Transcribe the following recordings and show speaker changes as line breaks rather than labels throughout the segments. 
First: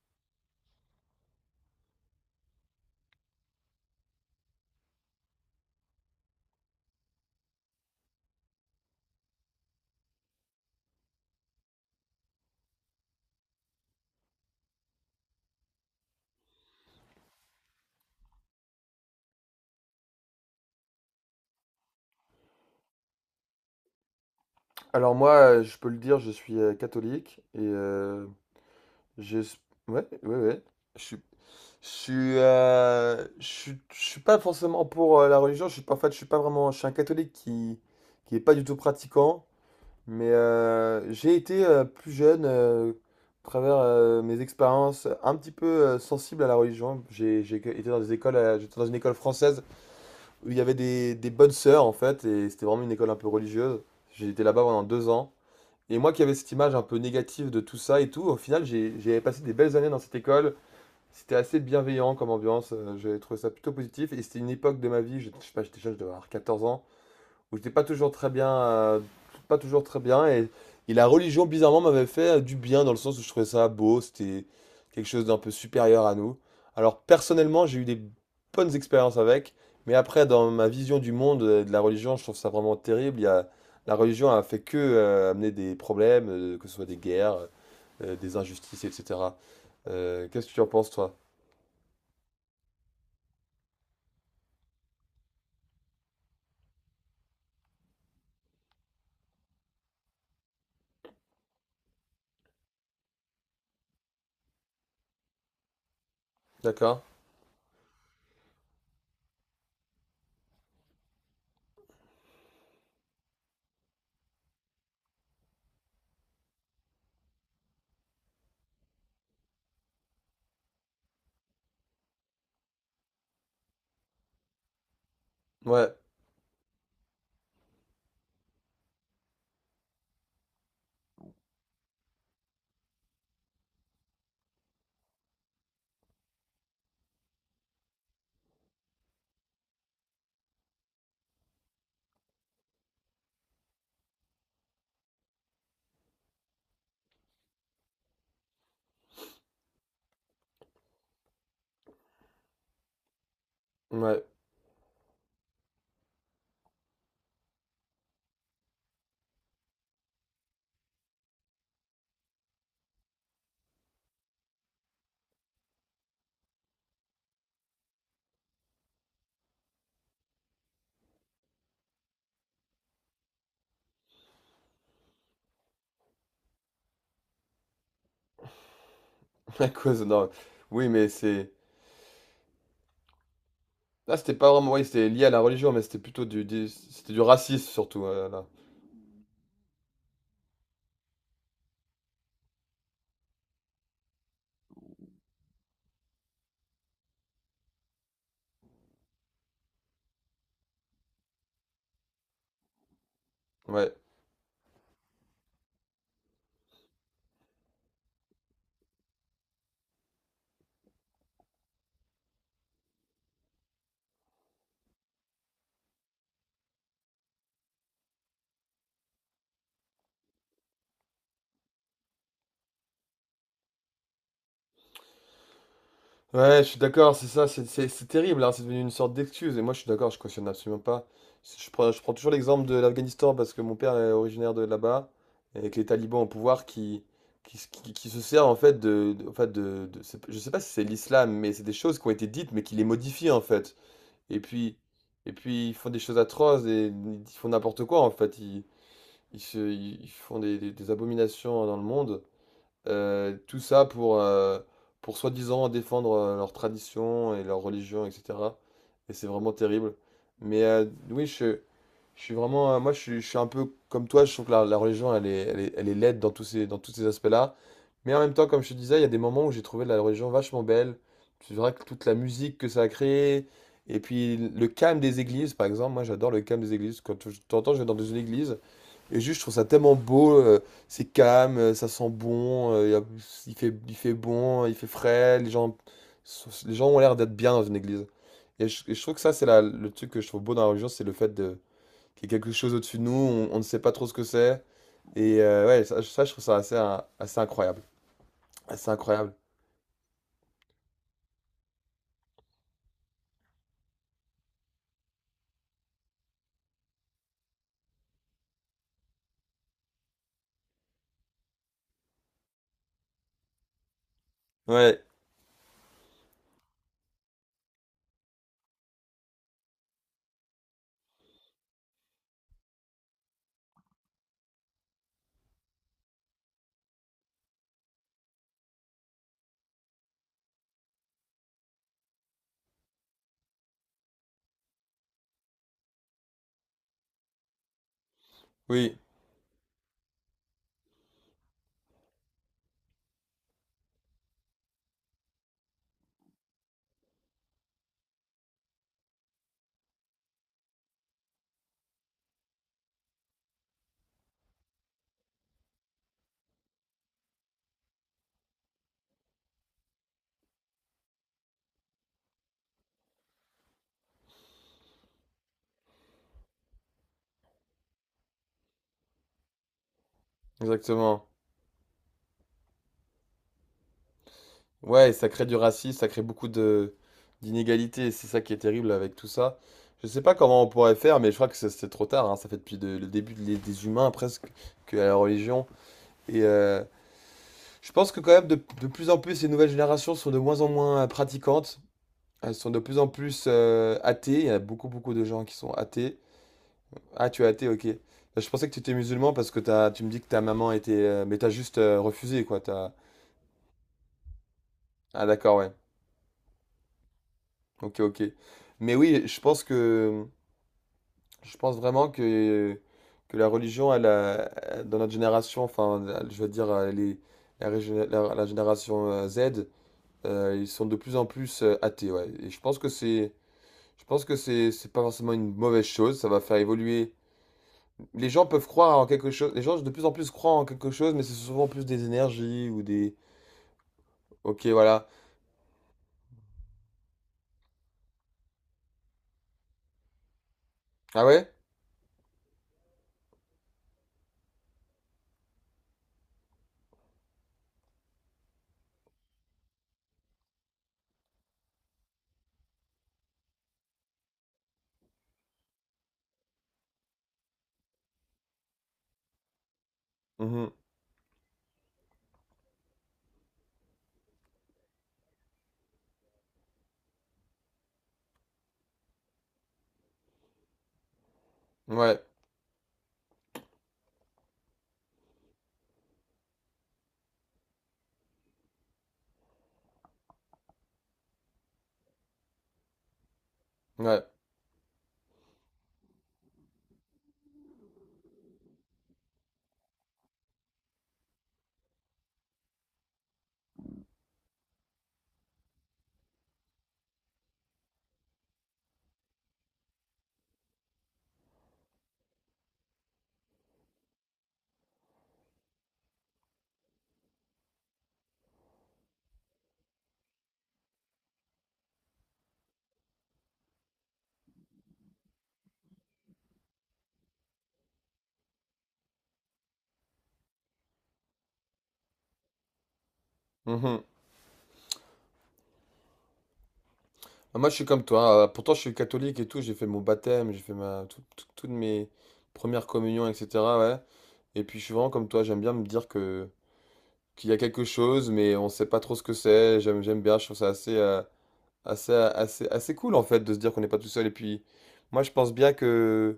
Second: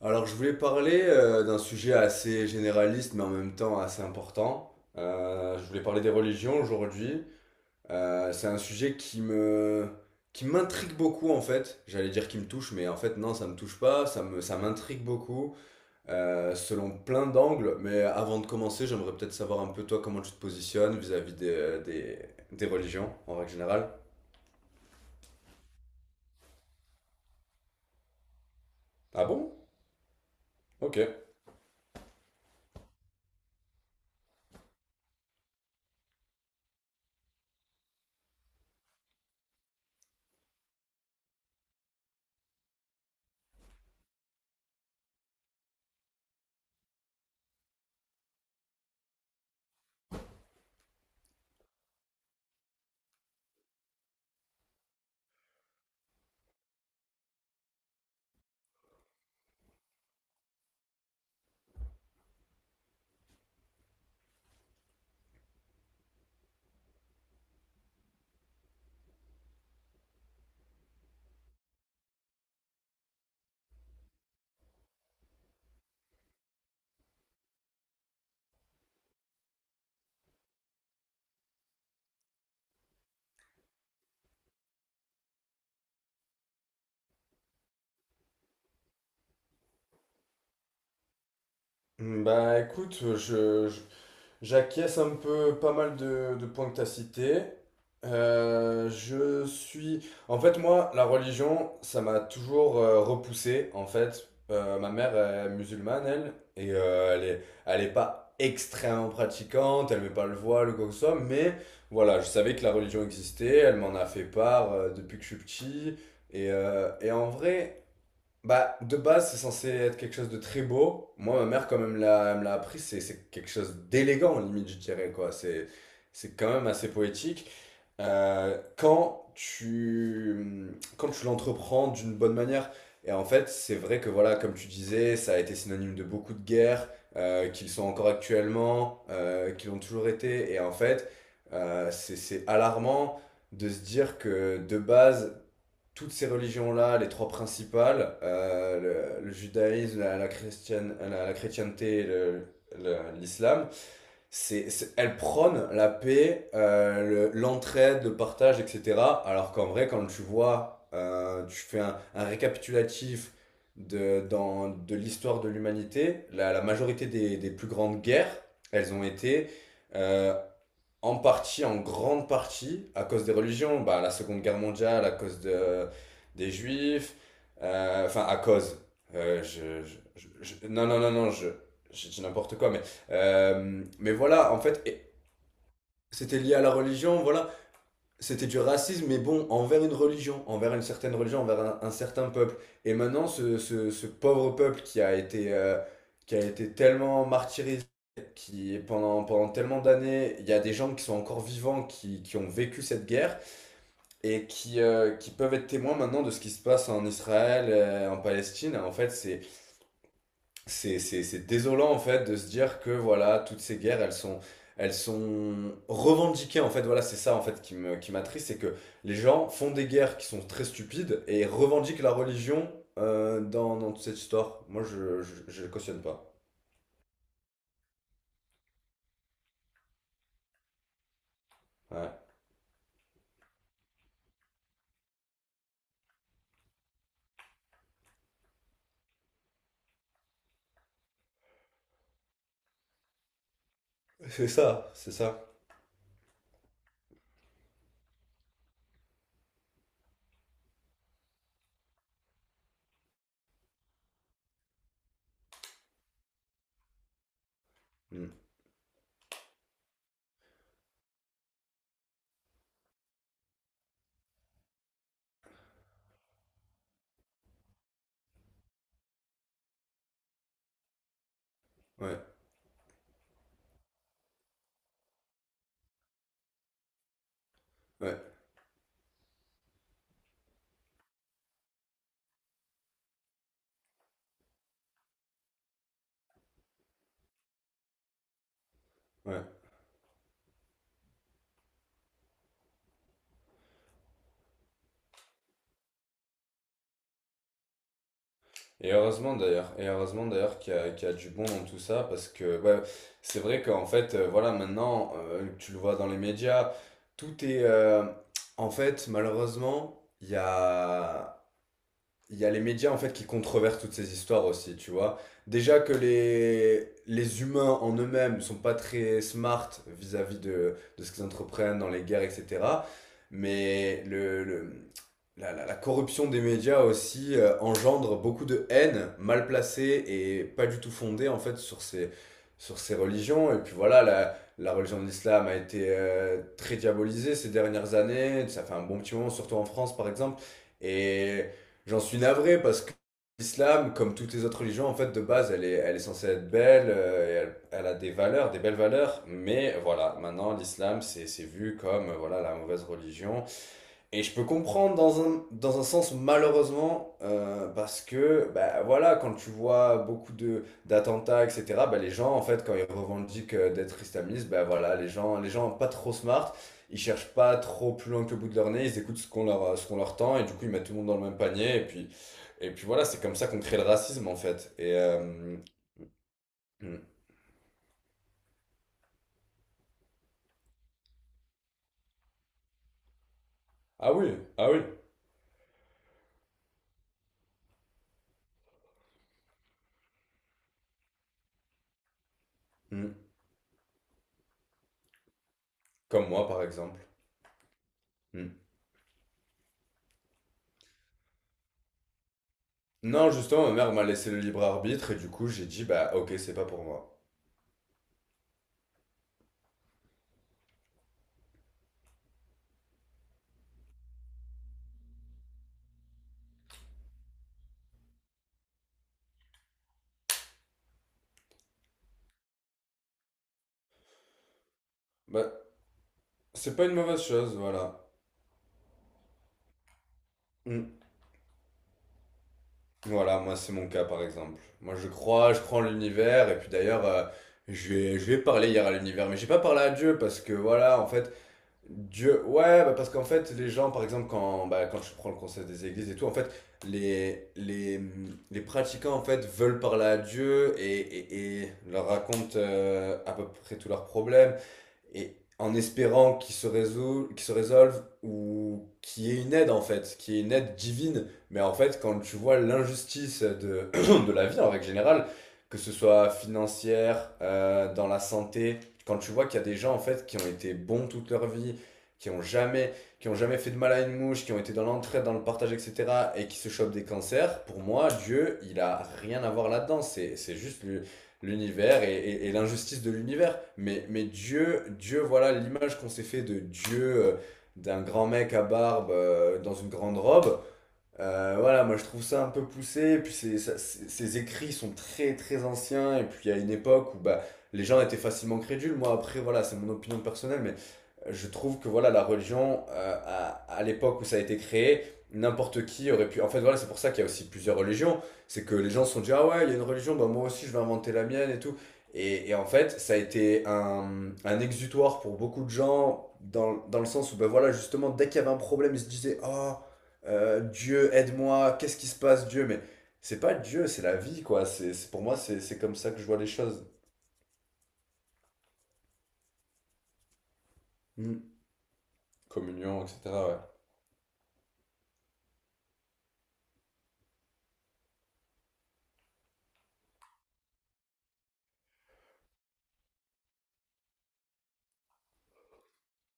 Alors, je voulais parler d'un sujet assez généraliste, mais en même temps assez important. Je voulais parler des religions aujourd'hui. C'est un sujet qui m'intrigue beaucoup en fait. J'allais dire qui me touche, mais en fait non, ça me touche pas. Ça m'intrigue beaucoup, selon plein d'angles. Mais avant de commencer, j'aimerais peut-être savoir un peu toi comment tu te positionnes vis-à-vis des religions en règle générale.
Alors moi, je peux le dire, je suis catholique et
Ah
j'ai...
bon?
ouais, ouais, ouais.
Ok.
Je suis, je suis pas forcément pour la religion. Je suis pas, En fait, je suis pas vraiment. Je suis un catholique qui est pas du tout pratiquant. Mais j'ai été plus jeune, à travers mes expériences, un petit peu sensible à la religion. J'ai été dans des écoles, j'étais dans une école française où il y avait des bonnes sœurs en fait, et c'était vraiment une école un peu religieuse. J'ai été là-bas pendant 2 ans. Et moi qui avais cette image un peu négative de tout ça et tout, au final, j'ai passé des belles années dans cette école. C'était assez bienveillant comme ambiance. J'ai trouvé ça plutôt positif. Et c'était une époque de ma vie, je sais pas, j'étais jeune, je devais avoir 14 ans où j'étais pas toujours très bien, pas toujours très bien, et la religion bizarrement m'avait fait du bien dans le sens où je trouvais ça beau, c'était quelque chose d'un peu supérieur à nous. Alors personnellement, j'ai eu des bonnes expériences avec, mais après dans ma vision du monde de la religion, je trouve ça vraiment terrible. La religion a fait que amener des problèmes, que ce soit des guerres, des injustices, etc. Qu'est-ce que tu en penses toi?
Bah écoute, j'acquiesce un peu pas mal de points que tu as cités. Je suis. En fait, moi, la religion, ça m'a toujours repoussé. En fait, ma mère est musulmane, elle, et
D'accord?
elle est pas extrêmement pratiquante, elle met pas le voile ou quoi que ce soit, mais voilà, je savais que la religion existait, elle m'en a fait part depuis que je suis petit. Et en vrai, bah, de base, c'est censé être quelque chose de très beau. Moi, ma mère, quand même, elle me l'a appris. C'est quelque chose d'élégant, limite, je dirais, quoi. C'est,
Ouais,
c'est quand même assez poétique. Euh, quand tu, quand tu l'entreprends d'une bonne manière. Et en fait, c'est vrai que, voilà, comme tu disais, ça a été synonyme de beaucoup de guerres, qu'ils sont encore actuellement, qu'ils l'ont toujours été. Et en fait, c'est alarmant de se dire que, de base, toutes ces religions-là, les trois principales, judaïsme, chrétienne, la chrétienté, et l'islam,
ouais.
elle prône la paix, l'entraide, le partage, etc. Alors qu'en vrai, quand tu vois, tu fais récapitulatif de l'histoire de l'humanité, la majorité plus grandes guerres, elles ont été euh, en partie, en grande partie, à cause des religions, bah, la Seconde Guerre mondiale, à cause des Juifs, enfin à cause, euh,
À
je, je-
cause,
je-
non,
non,
oui,
non,
mais
non, non,
c'est...
je dis n'importe quoi, mais
Là, c'était pas
voilà, en
vraiment,
fait,
oui, c'était lié à la religion, mais c'était plutôt
c'était lié à la
c'était du
religion, voilà.
racisme surtout, là.
C'était du racisme, mais bon, envers une religion, envers une certaine religion, envers un certain peuple. Et maintenant, ce pauvre peuple qui a été, qui a été tellement martyrisé, qui pendant tellement d'années, il y a des gens qui sont encore vivants, qui ont vécu cette guerre,
Ouais.
et qui peuvent être témoins maintenant de ce qui se passe en Israël, en Palestine. En fait, c'est désolant en fait de se dire que voilà, toutes ces guerres, elles sont revendiquées en fait. Voilà, c'est ça en fait qui m'attriste, c'est que les gens font des guerres qui sont très stupides et revendiquent la religion dans toute cette histoire. Moi, je cautionne pas.
Ouais, je suis d'accord, c'est ça, c'est terrible, hein, c'est devenu une sorte d'excuse, et moi je suis d'accord, je cautionne absolument pas. Je prends
Ouais.
toujours l'exemple de l'Afghanistan parce que mon père est originaire de là-bas, et avec les talibans au pouvoir qui se servent en fait de, je sais pas si c'est l'islam, mais c'est des choses qui ont été dites, mais qui les modifient en fait. Et
C'est
puis,
ça, c'est
et
ça.
puis ils font des choses atroces, et ils font n'importe quoi en fait. Ils se, ils ils font des abominations hein, dans le monde. Tout ça pour soi-disant défendre leur tradition et leur religion,
Mm.
etc. Et c'est vraiment terrible. Mais oui, je suis vraiment. Moi, je suis un peu comme toi. Je trouve que la religion, elle est laide dans dans tous ces aspects-là. Mais en même temps, comme je te disais, il y a des moments où j'ai trouvé la religion vachement belle. C'est vrai que toute la
Ouais,
musique que ça a créée. Et puis le calme des églises, par exemple, moi j'adore le calme des églises. De temps en temps, je vais dans une
ouais,
église, et juste, je trouve ça tellement beau, c'est calme, ça sent bon, y a- il fait bon, il fait frais, les gens ont l'air d'être bien dans une église. Et je trouve que ça,
ouais.
c'est le truc que je trouve beau dans la religion, c'est le fait de, qu'il y a quelque chose au-dessus de nous, on ne sait pas trop ce que c'est. Et ouais, ça, je trouve ça assez, hein, assez incroyable. Assez
Et
incroyable.
heureusement d'ailleurs, et heureusement d'ailleurs qu'il y a du bon dans tout ça, parce que ouais, c'est vrai qu'en fait, voilà, maintenant, tu le vois dans les médias. tout est... euh, En fait, malheureusement, il y a les médias en fait qui controversent toutes ces histoires aussi, tu
Ouais,
vois. Déjà que les humains en eux-mêmes sont pas très smart vis-à-vis de ce qu'ils entreprennent dans les guerres, etc. Mais la corruption des médias aussi engendre beaucoup de haine mal placée et pas du tout fondée en fait sur ces religions. Et puis voilà, la religion de l'islam a été très diabolisée ces dernières années. Ça fait un
oui,
bon petit moment, surtout en France par exemple. Et j'en suis navré parce que l'islam, comme toutes les autres religions, en fait, de base, elle est censée être belle, et elle a des valeurs, des belles valeurs, mais voilà, maintenant, l'islam, c'est vu comme voilà, la mauvaise religion, et je peux comprendre dans un sens malheureusement, parce que bah, voilà, quand tu vois beaucoup de d'attentats, etc., bah, les gens en fait quand ils revendiquent d'être islamistes, bah, voilà, les gens pas trop smart, ils cherchent pas trop plus loin que le bout de leur nez, ils écoutent ce qu'on leur tend, et du coup ils mettent tout le monde dans le
exactement.
même panier, et puis voilà, c'est comme ça qu'on crée le racisme en fait.
Ouais, et ça crée du racisme, ça crée beaucoup de
Hmm.
d'inégalités, et c'est ça qui est terrible avec tout ça. Je sais pas comment on pourrait faire, mais je crois que c'est trop tard, hein. Ça fait depuis le début des humains
Ah oui,
presque
ah oui.
que la religion. Et je pense que quand même de plus en plus les nouvelles générations sont de moins en moins pratiquantes, elles sont de plus en
Hmm.
plus athées. Il y a beaucoup beaucoup de gens qui sont athées.
Comme moi par exemple.
Ah, tu es athée, ok. Bah, je
Hmm.
pensais que tu étais musulman parce que tu me dis que ta maman était, mais t'as juste refusé quoi.
Non, justement, ma mère m'a laissé le libre arbitre, et
Ah
du coup
d'accord,
j'ai
ouais.
dit, bah, ok, c'est pas pour moi.
Ok, ok. Mais oui, je pense vraiment que la religion, dans notre génération, enfin, je veux dire, les, la, régé- la- la génération Z, ils sont de plus en plus athées, ouais. Et je pense que c'est, je pense que c'est pas forcément une
Bah,
mauvaise chose. Ça va faire
c'est pas une
évoluer.
mauvaise chose, voilà.
Les gens peuvent croire en quelque chose. Les gens de plus en plus croient en quelque
Mm.
chose, mais c'est souvent plus des énergies ou des...
Voilà, moi c'est mon cas par exemple.
Ok,
Moi
voilà.
je crois en l'univers, et puis d'ailleurs, je vais parler hier à l'univers, mais j'ai pas parlé à Dieu parce que voilà, en
Ah
fait,
ouais?
Dieu, ouais, bah parce qu'en fait, les gens, par exemple, bah, quand je prends le concept des églises et tout, en fait, les, les, les pratiquants, en fait, veulent parler à Dieu, et et leur racontent à peu près tous leurs problèmes, et en espérant qu'ils se résolvent ou qu'il y ait une aide, en fait, qu'il y ait une
Mhm.
aide divine. Mais en fait, quand tu vois l'injustice de la vie en règle générale, que ce soit financière, dans la santé, quand tu vois qu'il y a des gens en fait qui ont été bons toute leur vie,
Ouais.
qui ont jamais, qui ont jamais fait de mal à une mouche, qui ont été dans l'entraide, dans le partage, etc., et qui se chopent des cancers, pour moi, Dieu, il a rien à voir là-dedans. C'est juste l'univers, et l'injustice de l'univers. Mais,
Ouais.
mais Dieu, Dieu, voilà l'image qu'on s'est fait de Dieu, d'un grand mec à barbe dans une grande robe. Voilà, moi je trouve ça un peu poussé, et puis ces écrits sont très très anciens, et puis à une époque où bah, les gens étaient facilement crédules. Moi après, voilà, c'est mon opinion personnelle, mais je trouve que voilà, la religion, à l'époque où ça a été créé, n'importe qui aurait pu. En fait, voilà, c'est pour ça qu'il y a aussi plusieurs religions, c'est que les gens se sont dit, ah ouais, il y a une religion, bah moi aussi je vais inventer la mienne et tout. Et en fait, ça a été un exutoire pour beaucoup de gens, dans le sens où, bah voilà, justement, dès qu'il y avait un problème, ils se disaient, ah, Dieu, aide-moi, qu'est-ce qui se passe, Dieu? Mais c'est pas Dieu, c'est
Mhm.
la vie, quoi. Pour moi, c'est comme ça que je vois les choses.
Ah, moi, je suis comme toi. Pourtant, je suis catholique et tout. J'ai fait mon baptême, j'ai fait ma, tout- tout-
Mm.
toutes mes premières
Communion,
communions,
etc.
etc. Ouais. Et puis, je suis vraiment comme toi. J'aime bien me dire que qu'il y a quelque chose, mais on sait pas trop ce que c'est. J'aime bien. Je trouve ça assez, assez, assez, assez cool en fait de se dire qu'on n'est pas tout seul. Et puis, moi,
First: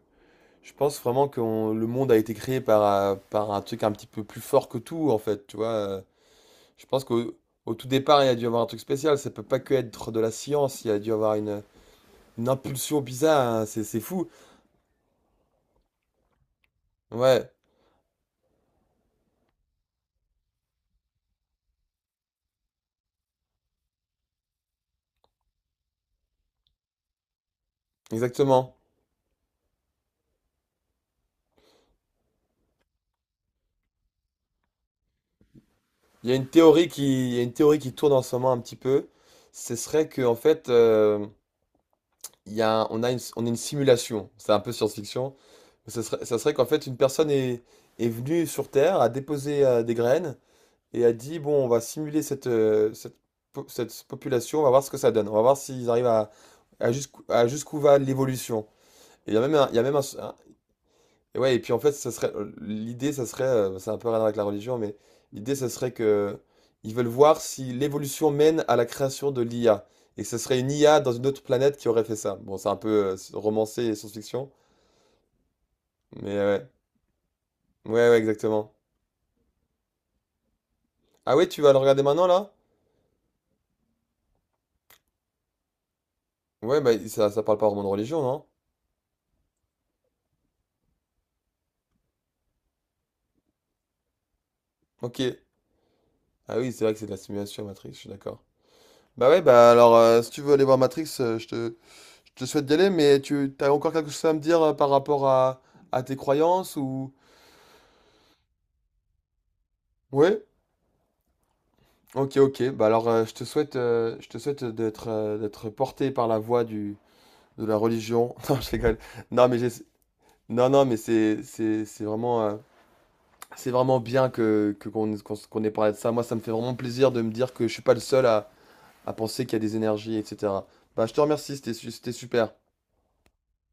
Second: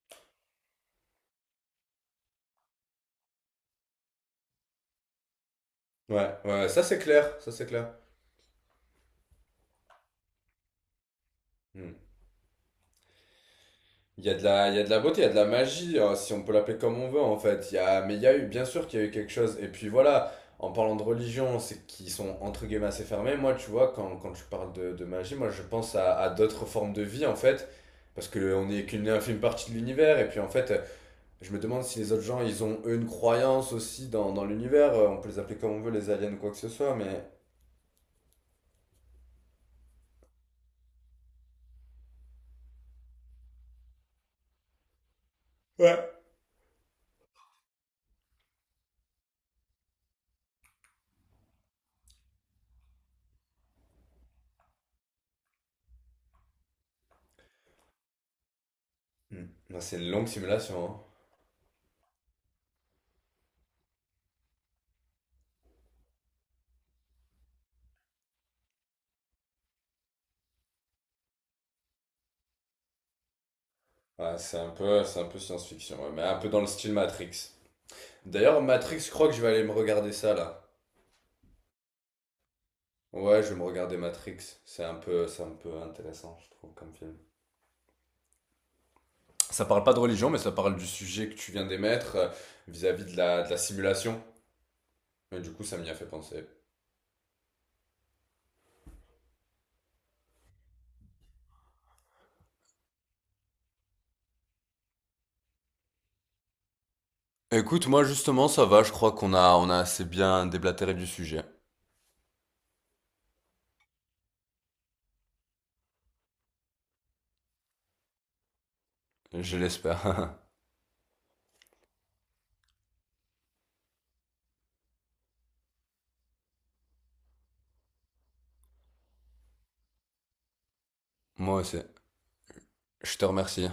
je pense vraiment que le monde a été créé par un truc un petit peu plus fort que tout en fait. Tu vois.
Ouais, ouais, ouais, ouais, ça
Je
c'est
pense qu'au
clair, ça c'est
au tout
clair.
départ, il y a dû y avoir un truc spécial. Ça peut pas que être de la science. Il y a dû y avoir
Mm.
une impulsion bizarre, hein, c'est
Il
fou.
y a de la, il y a de la beauté, il y a de la magie, hein, si on peut l'appeler comme on veut, en
Ouais,
fait. Mais il y a eu, bien sûr qu'il y a eu quelque chose. Et puis voilà, en parlant de religion, c'est qu'ils sont entre guillemets assez fermés. Moi, tu vois, quand tu parles de magie, moi je pense à d'autres formes de vie, en fait. Parce qu'on
exactement.
n'est qu'une infime partie de l'univers, et puis en fait, je me demande si les autres gens, ils ont eux une croyance aussi dans l'univers. On peut les appeler comme on veut, les
Il
aliens
y a
ou
une
quoi que ce
théorie
soit, mais.
qui, il y a une théorie qui tourne en ce moment un petit peu. Ce serait que en fait, il y a, un- on est une simulation. C'est un peu science-fiction.
Ouais.
Ça serait qu'en fait, une personne est venue sur Terre, a déposé des graines et a dit, bon, on va simuler cette population, on va voir ce que ça donne. On va voir s'ils arrivent à jusqu'où va l'évolution. Et il y a
Hmm.
même un, il y
Ouais,
a même
c'est
un...
une longue simulation, hein.
Et ouais, et puis en fait, ça serait l'idée, ça serait, c'est un peu rien à voir avec la religion, mais l'idée, ça serait que ils veulent voir si l'évolution mène à la création de l'IA, et que ce serait une IA dans une autre planète qui aurait fait ça. Bon, c'est un peu romancé et
Ouais,
science-fiction,
c'est un peu science-fiction, ouais, mais un
mais
peu dans le
ouais,
style Matrix.
ouais, ouais,
D'ailleurs,
exactement.
Matrix, je crois que je vais aller me regarder ça là.
Ah ouais, tu vas le regarder maintenant là?
Ouais, je vais me regarder Matrix. C'est un peu intéressant, je trouve,
Ouais, bah
comme film.
ça parle pas vraiment de religion, non?
Ça parle pas de religion, mais ça parle du sujet que tu viens d'émettre, vis-à-vis de la simulation.
Ok.
Et du coup, ça m'y a fait penser.
Ah oui, c'est vrai que c'est de la simulation Matrix, je suis d'accord. Bah ouais, bah alors, si tu veux aller voir Matrix, je te souhaite d'y aller, mais tu as encore quelque chose à me dire par rapport à tes croyances ou...
Écoute, moi justement, ça va. Je crois qu'on a assez
Ouais,
bien déblatéré du sujet.
ok, ok. Bah alors, je te souhaite d'être porté par la voie de la religion. Non, je rigole. Non,
Je
mais j'essa-
l'espère.
non, non, mais c'est vraiment bien qu'on ait parlé de ça. Moi, ça me fait vraiment plaisir de me dire que je suis pas le seul à penser qu'il y a des énergies, etc. Bah, je te remercie,
Moi aussi.
c'était super.
Je te remercie.